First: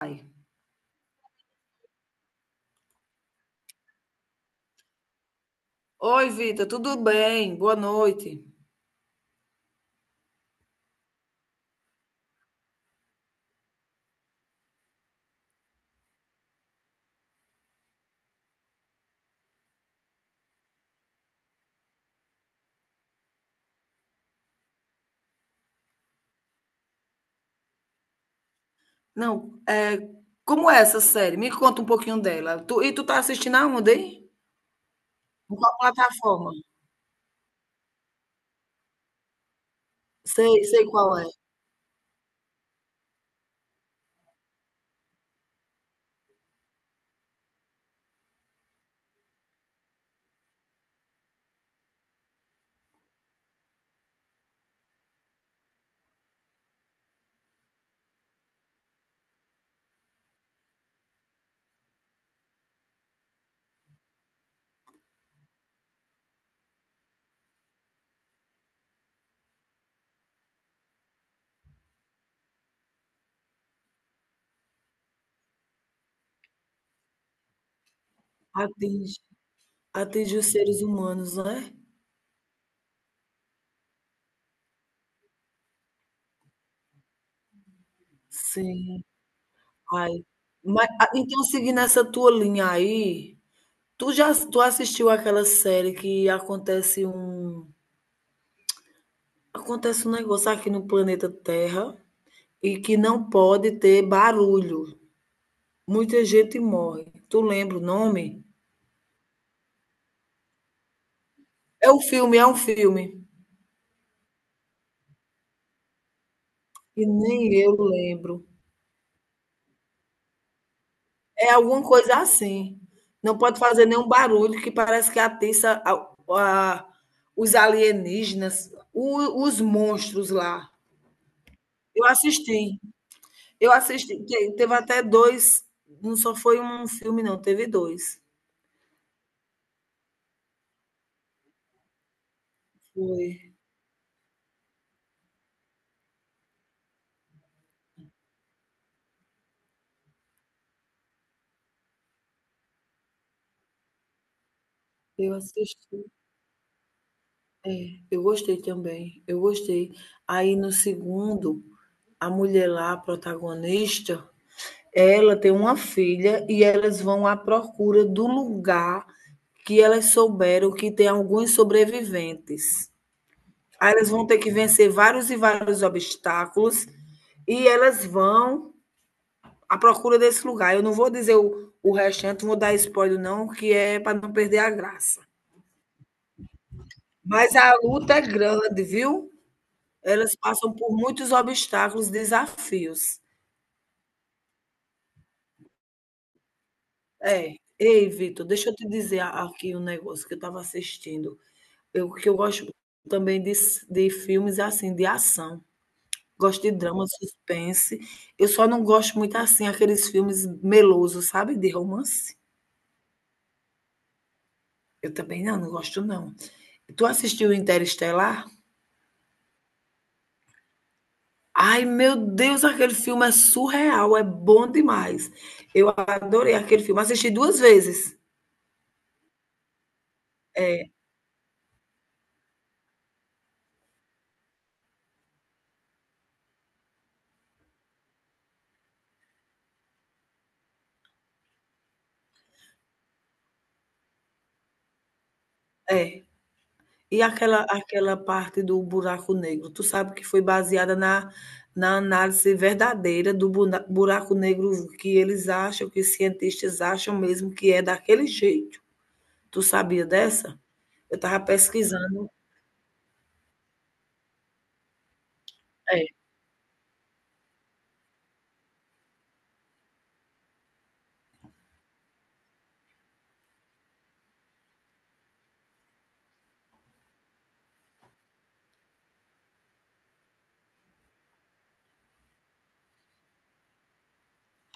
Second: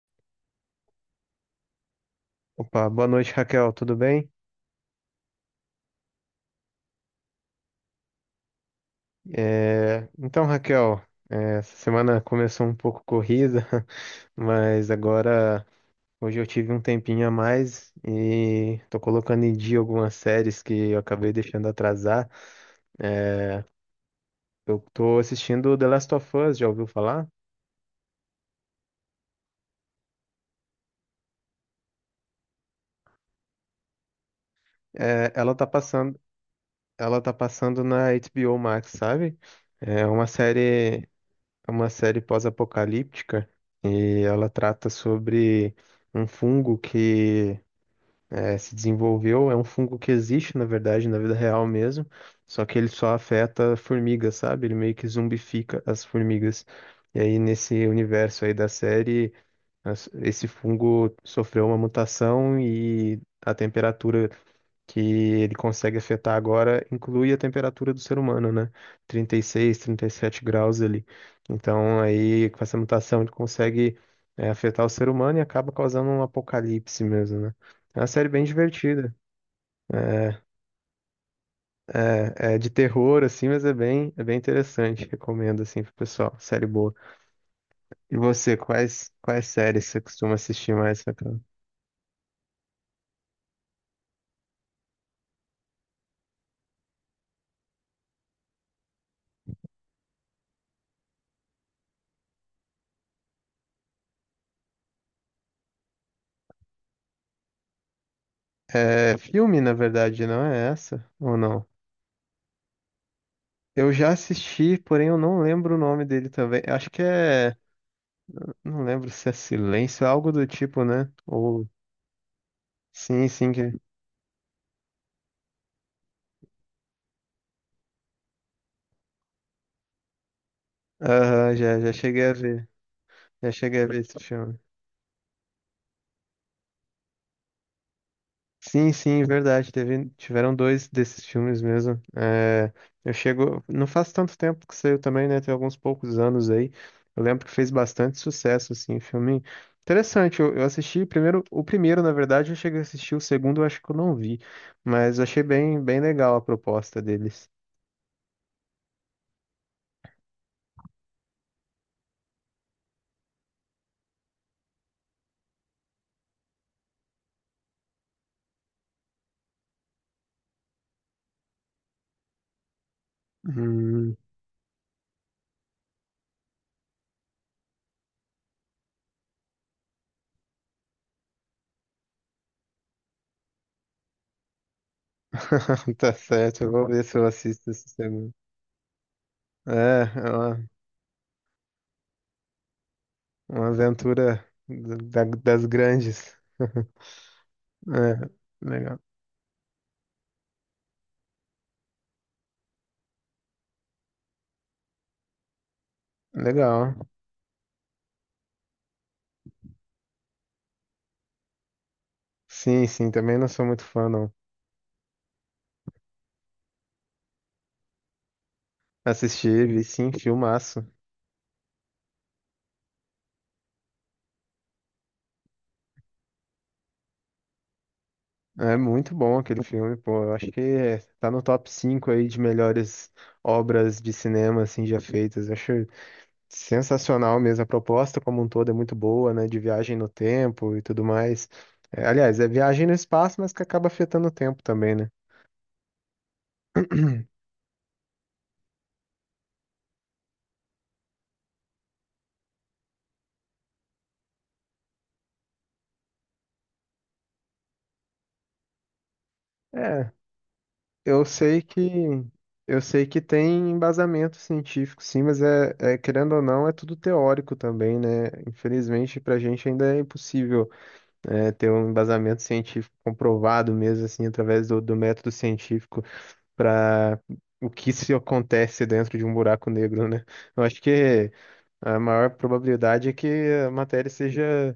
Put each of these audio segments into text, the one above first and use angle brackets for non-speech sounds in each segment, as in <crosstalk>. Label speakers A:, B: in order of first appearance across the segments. A: Ai.
B: Opa, boa noite, Raquel, tudo bem?
A: Oi, Vitor, tudo bem? Boa noite.
B: Então, Raquel, essa semana começou um pouco corrida, <laughs> mas agora hoje eu tive um tempinho a mais e tô colocando em dia algumas séries que eu acabei deixando atrasar. É, Eu tô assistindo The Last of Us, já ouviu falar?
A: Não, como é essa série? Me conta um pouquinho dela. E tu tá assistindo aonde, hein?
B: É, Ela
A: Em
B: tá
A: qual
B: passando,
A: plataforma?
B: ela tá passando na HBO Max, sabe? É uma
A: Sei, sei
B: série
A: qual é.
B: É uma série pós-apocalíptica e ela trata sobre um fungo que se desenvolveu. É um fungo que existe, na verdade, na vida real mesmo, só que ele só afeta formigas, sabe? Ele meio que zumbifica as formigas. E aí, nesse universo aí da série, esse fungo sofreu uma mutação e a temperatura que ele consegue afetar agora inclui a temperatura do ser humano, né? 36, 37 graus ali. Então, aí, com essa mutação, ele consegue afetar o ser humano e acaba causando um apocalipse mesmo, né? É uma série bem divertida.
A: Atinge, atinge
B: É,
A: os seres humanos, né?
B: é de terror, assim, mas é bem interessante. Recomendo, assim, pro pessoal. Série boa. E você,
A: Sim.
B: quais séries você
A: Ai.
B: costuma assistir
A: Mas,
B: mais,
A: ah,
B: Raquel?
A: então, seguindo essa tua linha aí, tu assistiu aquela série que acontece um negócio aqui no planeta Terra e que não pode ter barulho. Muita gente morre. Tu lembra o nome?
B: É filme, na verdade, não é essa? Ou não?
A: É um filme, é um filme.
B: Eu já assisti, porém eu não lembro o nome dele também. Acho que
A: E nem
B: é.
A: eu lembro.
B: Não lembro se é Silêncio, é algo do tipo, né?
A: É
B: Ou.
A: alguma coisa assim.
B: Sim,
A: Não
B: sim.
A: pode
B: Que...
A: fazer nenhum barulho, que parece que atiça os alienígenas, os monstros lá.
B: Aham, já
A: Eu
B: cheguei a ver.
A: assisti.
B: Já
A: Eu
B: cheguei a ver esse
A: assisti. Te-
B: filme.
A: Teve até dois. Não só foi um filme, não. Teve dois.
B: Sim, sim, verdade. Teve, tiveram dois desses filmes mesmo. É, eu
A: Foi.
B: chego. Não faz tanto tempo que saiu também, né? Tem alguns poucos anos aí. Eu lembro que fez bastante sucesso, assim, filme. Interessante, eu assisti primeiro, o primeiro, na verdade, eu cheguei a assistir, o segundo eu acho que eu não vi, mas eu
A: Eu
B: achei bem
A: assisti.
B: legal a proposta deles.
A: Eu gostei também. Eu gostei. Aí no segundo, a mulher lá, a protagonista, ela tem uma filha e elas vão à procura do lugar que elas souberam que tem alguns sobreviventes. Aí elas
B: Hum.
A: vão ter que vencer vários e vários obstáculos e elas vão à procura desse lugar. Eu não vou dizer o restante, não vou dar spoiler, não, que é para não perder a graça.
B: <laughs> Tá certo, eu vou ver se eu
A: Mas
B: assisto
A: a
B: esse
A: luta é
B: segundo.
A: grande, viu?
B: É, é
A: Elas
B: uma,
A: passam por muitos obstáculos, desafios.
B: uma aventura das grandes. <laughs>
A: É. Ei,
B: É,
A: Vitor, deixa eu te
B: legal.
A: dizer aqui um negócio que eu estava assistindo. Eu que eu gosto também de filmes, é assim, de ação. Gosto de
B: Legal.
A: drama, suspense. Eu só não gosto muito, assim, aqueles filmes melosos, sabe, de romance.
B: Sim, sim, também não sou muito fã, não.
A: Eu também não, não gosto não. Tu assistiu Interestelar?
B: Assisti, vi sim, filmaço.
A: Ai, meu Deus, aquele filme é surreal, é bom demais. Eu adorei aquele filme, assisti 2 vezes.
B: É muito bom aquele filme, pô. Eu acho que tá no top 5 aí de melhores obras de cinema, assim, já feitas. Eu acho sensacional mesmo. A proposta como um todo é muito boa, né? De viagem no tempo e tudo mais. É, aliás, é viagem no espaço, mas que acaba afetando o tempo também, né?
A: É. E aquela parte do buraco negro, tu sabe que foi baseada na na análise verdadeira do buna buraco negro que eles acham, que os cientistas acham mesmo que é daquele jeito. Tu sabia
B: é
A: dessa? Eu
B: Eu
A: estava
B: sei que
A: pesquisando
B: eu sei que tem embasamento científico, sim, mas
A: é,
B: querendo ou não, é tudo teórico também, né? Infelizmente, para a gente ainda é impossível ter um embasamento científico comprovado mesmo, assim, através do método científico para o que se acontece dentro de um buraco negro, né? Eu acho que a maior probabilidade é que a matéria seja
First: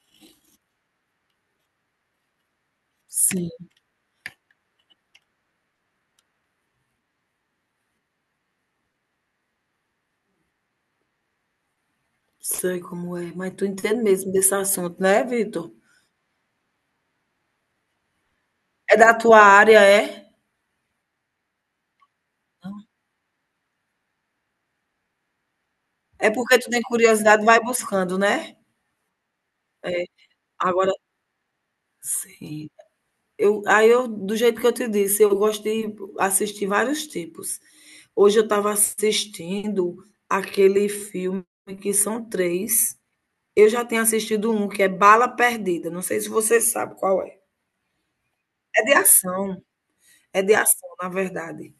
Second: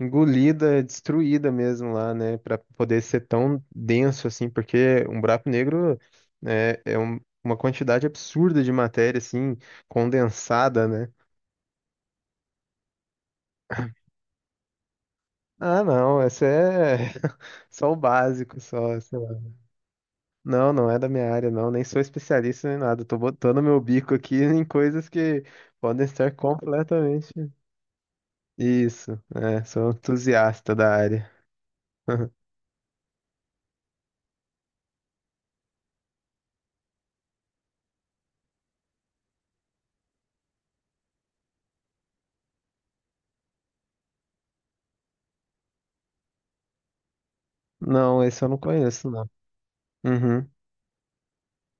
B: engolida, é destruída mesmo lá, né? Pra poder ser
A: sim,
B: tão denso assim, porque um buraco negro uma quantidade absurda de matéria, assim, condensada, né?
A: sei como é, mas tu entende mesmo desse assunto, né, Vitor?
B: Ah, não, essa é <laughs> só o básico,
A: É
B: só,
A: da
B: sei lá.
A: tua área, é?
B: Não, não é da minha área, não, nem sou especialista nem nada. Tô botando meu bico aqui <laughs> em coisas que podem
A: É
B: estar
A: porque tu tem
B: completamente.
A: curiosidade, vai buscando, né?
B: Isso, é, sou um
A: É,
B: entusiasta
A: agora
B: da área. <laughs>
A: sim. Aí eu, do jeito que eu te disse, eu gosto de assistir vários tipos. Hoje eu estava assistindo aquele filme que são três. Eu já tenho assistido um que é Bala Perdida. Não sei se você sabe qual é.
B: Não, esse eu não
A: É de
B: conheço, não.
A: ação. É
B: Uhum,
A: de ação, na verdade.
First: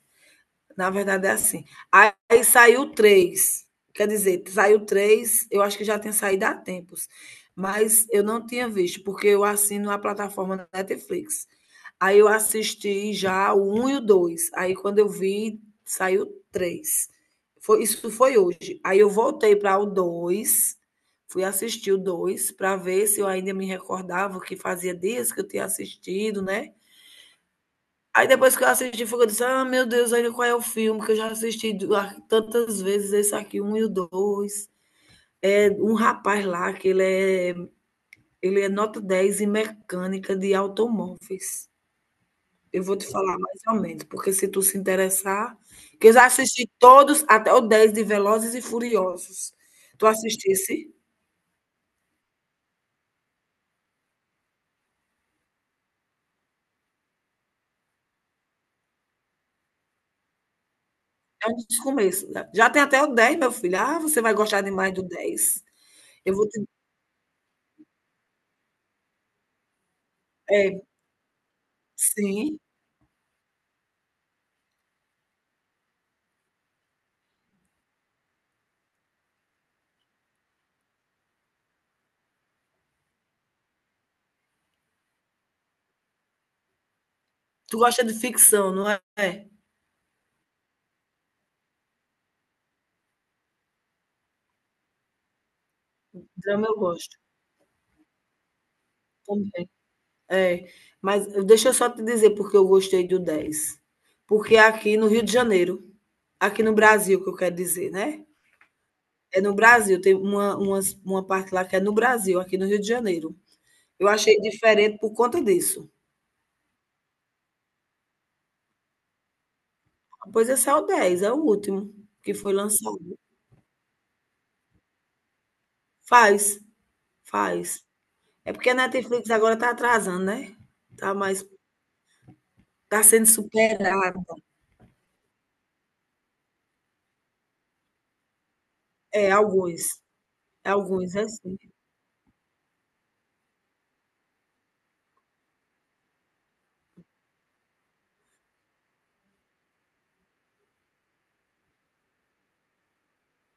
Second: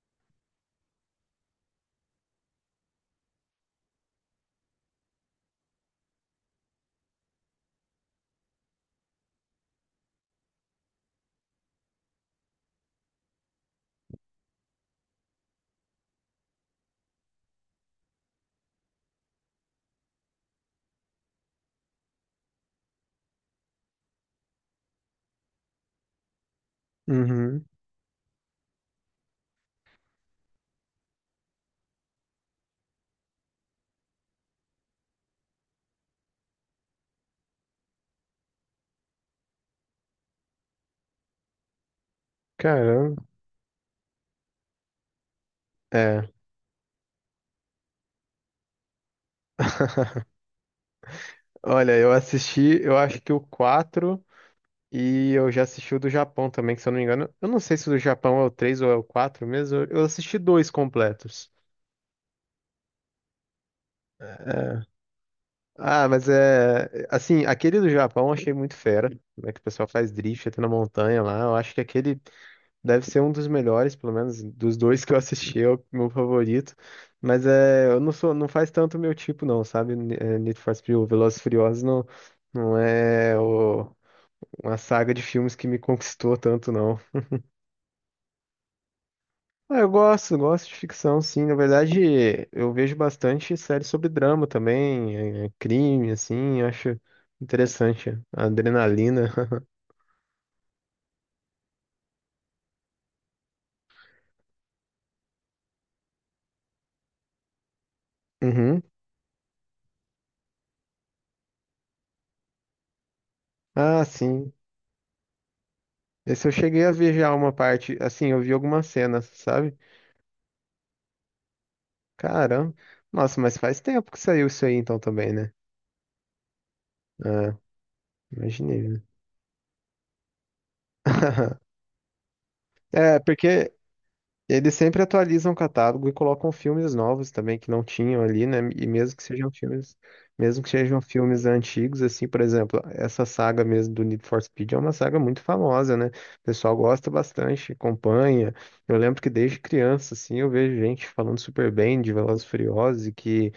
A: Na verdade é assim. Aí saiu três. Quer dizer, saiu três, eu acho que já tem saído há tempos. Mas eu não tinha visto, porque eu assino a plataforma Netflix. Aí eu assisti já o um e o 2. Aí quando eu vi, saiu 3. Foi, isso foi hoje. Aí eu voltei para o 2, fui assistir o 2 para ver se eu ainda me recordava, que fazia dias que eu tinha assistido, né?
B: uhum.
A: Aí depois que eu assisti, foi que eu disse: Ah, meu Deus, olha qual é o filme que eu já assisti, tantas vezes, esse aqui, um e o dois. É um rapaz lá que ele é nota 10 em mecânica de automóveis. Eu vou te
B: Caramba.
A: falar mais ou menos, porque se tu se interessar, que eu já
B: É.
A: assisti todos, até o 10 de Velozes e Furiosos. Tu
B: <laughs>
A: assistisse?
B: Olha, eu assisti, eu acho que o 4 e eu já assisti o do Japão também, que se eu não me engano, eu não sei se o do Japão é o 3 ou é o 4 mesmo, eu assisti dois
A: É
B: completos.
A: um dos começos, né? Já tem até o dez, meu filho. Ah, você vai gostar
B: É.
A: demais do 10.
B: Ah, mas
A: Eu vou te...
B: é, assim, aquele do Japão eu achei muito fera. Como é que o pessoal faz drift até na
A: É,
B: montanha lá, eu acho que aquele
A: sim.
B: deve ser um dos melhores, pelo menos dos dois que eu assisti, é o meu favorito. Mas é, eu não sou, não faz tanto o meu tipo não, sabe? Need for Speed, ou Velozes e Furiosos não, não é o uma saga de filmes que me conquistou tanto, não.
A: Tu gosta de ficção, não é? É.
B: Ah, eu gosto, gosto de ficção, sim. Na verdade, eu vejo bastante séries sobre drama também, crime, assim, eu
A: Drama eu
B: acho
A: gosto
B: interessante. A adrenalina.
A: também.
B: <laughs>
A: É. Mas deixa eu só te dizer porque eu gostei do dez. Porque é aqui no Rio de Janeiro, aqui no Brasil, que eu quero dizer, né?
B: Uhum.
A: É no Brasil, tem uma parte lá que é no Brasil, aqui no Rio de Janeiro.
B: Ah,
A: Eu achei
B: sim.
A: diferente por conta disso.
B: Esse eu cheguei a ver já uma parte, assim, eu vi algumas cenas, sabe?
A: Pois esse é o dez é o último que foi
B: Caramba.
A: lançado.
B: Nossa, mas faz tempo que saiu isso aí então também, né?
A: Faz,
B: Ah,
A: faz. É porque a
B: imaginei, né?
A: Netflix agora está atrasando, né? Tá mais,
B: <laughs>
A: tá
B: É,
A: sendo
B: porque
A: superada.
B: Eles sempre atualizam o catálogo e colocam filmes novos também que não tinham ali, né? E mesmo que
A: É,
B: sejam
A: alguns.
B: filmes, mesmo que sejam
A: Alguns, é
B: filmes
A: sim.
B: antigos, assim, por exemplo, essa saga mesmo do Need for Speed é uma saga muito famosa, né? O pessoal gosta bastante, acompanha. Eu lembro que desde criança, assim, eu vejo gente falando super bem de Velozes e Furiosos e que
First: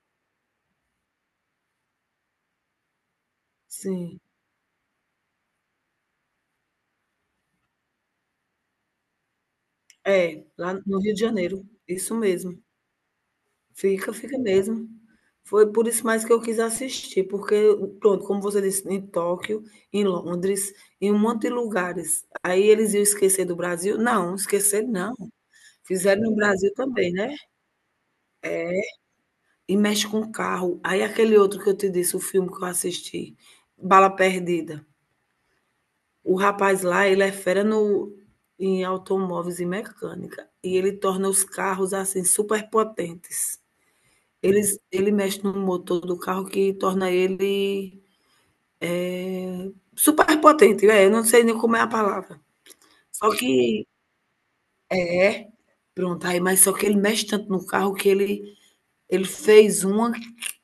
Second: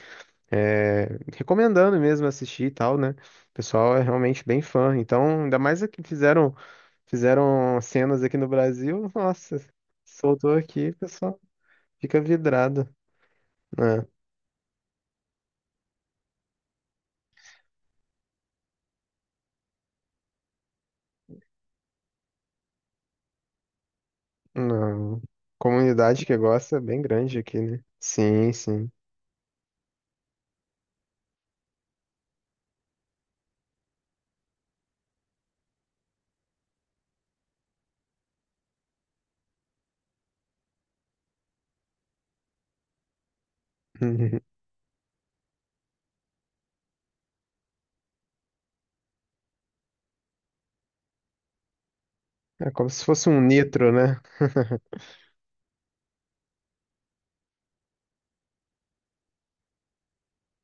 B: recomendando mesmo assistir e tal, né? O pessoal é
A: Sim.
B: realmente bem fã. Então, ainda mais é que fizeram cenas aqui no Brasil, <laughs> nossa.
A: É,
B: Soltou
A: lá
B: aqui,
A: no Rio de
B: pessoal.
A: Janeiro. Isso
B: Fica
A: mesmo.
B: vidrado. É,
A: Fica, fica mesmo. Foi por isso mais que eu quis assistir, porque, pronto, como você disse, em Tóquio, em Londres, em um monte de lugares. Aí eles iam esquecer do Brasil? Não, esquecer não.
B: não.
A: Fizeram
B: Comunidade que
A: no Brasil
B: gosta é bem
A: também, né?
B: grande aqui, né? Sim, sim.
A: E mexe com carro. Aí aquele outro que eu te disse, o filme que eu assisti, Bala Perdida. O rapaz lá, ele é fera no, em automóveis e mecânica. E ele torna os carros, assim, super potentes.
B: <laughs>
A: Ele mexe no motor do carro que torna ele super potente, é, eu não sei nem como é a palavra.
B: É como se fosse
A: Só
B: um
A: que
B: nitro, né?
A: é, pronto, aí mas só que ele mexe tanto no carro que ele fez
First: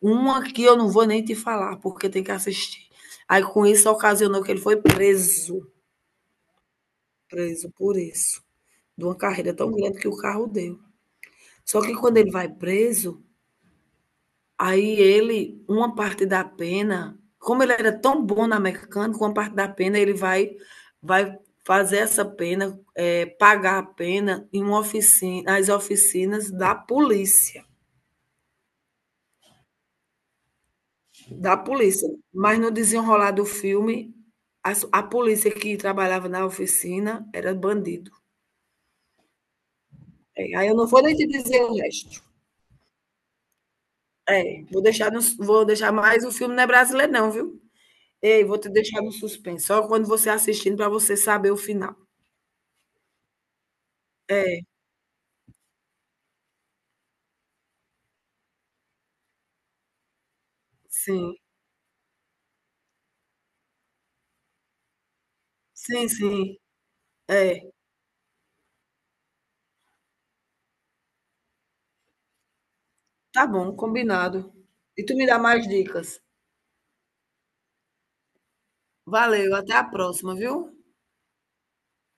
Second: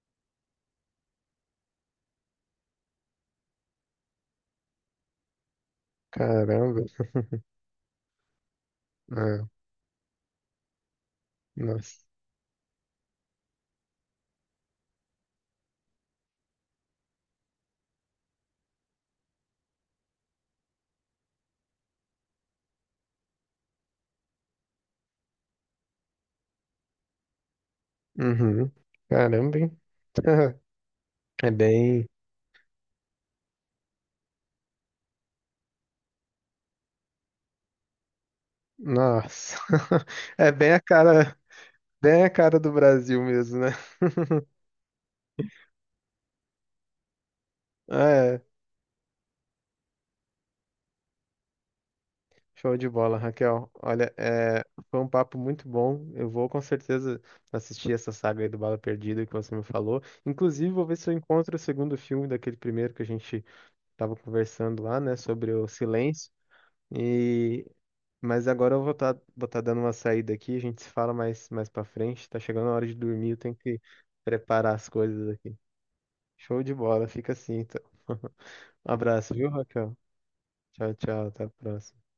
A: uma que eu não vou nem te falar, porque tem que assistir. Aí com isso ocasionou que ele foi preso,
B: Caramba.
A: preso por isso, de uma
B: É,
A: carreira tão grande que o carro deu. Só que
B: nossa.
A: quando ele vai preso, aí ele, uma parte da pena, como ele era tão bom na mecânica, uma parte da pena ele vai fazer essa pena, pagar a pena em uma oficina, nas oficinas da polícia,
B: Uhum. Caramba, hein? <laughs> É
A: da
B: bem.
A: polícia. Mas no desenrolar do filme, as a polícia que trabalhava na oficina era bandido.
B: Nossa. <laughs> É
A: É, aí eu não vou nem te dizer o resto.
B: bem a cara do Brasil mesmo, né? <laughs>
A: É, vou deixar mais, o filme não é brasileiro não, viu.
B: É.
A: Ei, vou te deixar no suspense, só quando você assistindo para você saber o final.
B: Show de bola, Raquel. Olha,
A: É,
B: é, foi um papo muito bom. Eu vou com certeza assistir essa saga aí do Bala Perdida que você me falou. Inclusive, vou ver se eu
A: sim.
B: encontro o segundo filme daquele primeiro que a gente estava conversando lá, né, sobre o
A: Sim,
B: silêncio.
A: sim. É,
B: E mas agora eu vou estar tá, vou tá dando uma saída aqui. A gente se fala mais para frente. Tá chegando a hora de dormir. Eu
A: tá
B: tenho
A: bom,
B: que
A: combinado.
B: preparar as
A: E tu me
B: coisas
A: dá
B: aqui.
A: mais dicas.
B: Show de bola. Fica assim, então. <laughs> Um abraço, viu,
A: Valeu, até a
B: Raquel?
A: próxima, viu?
B: Tchau, tchau. Até a próxima.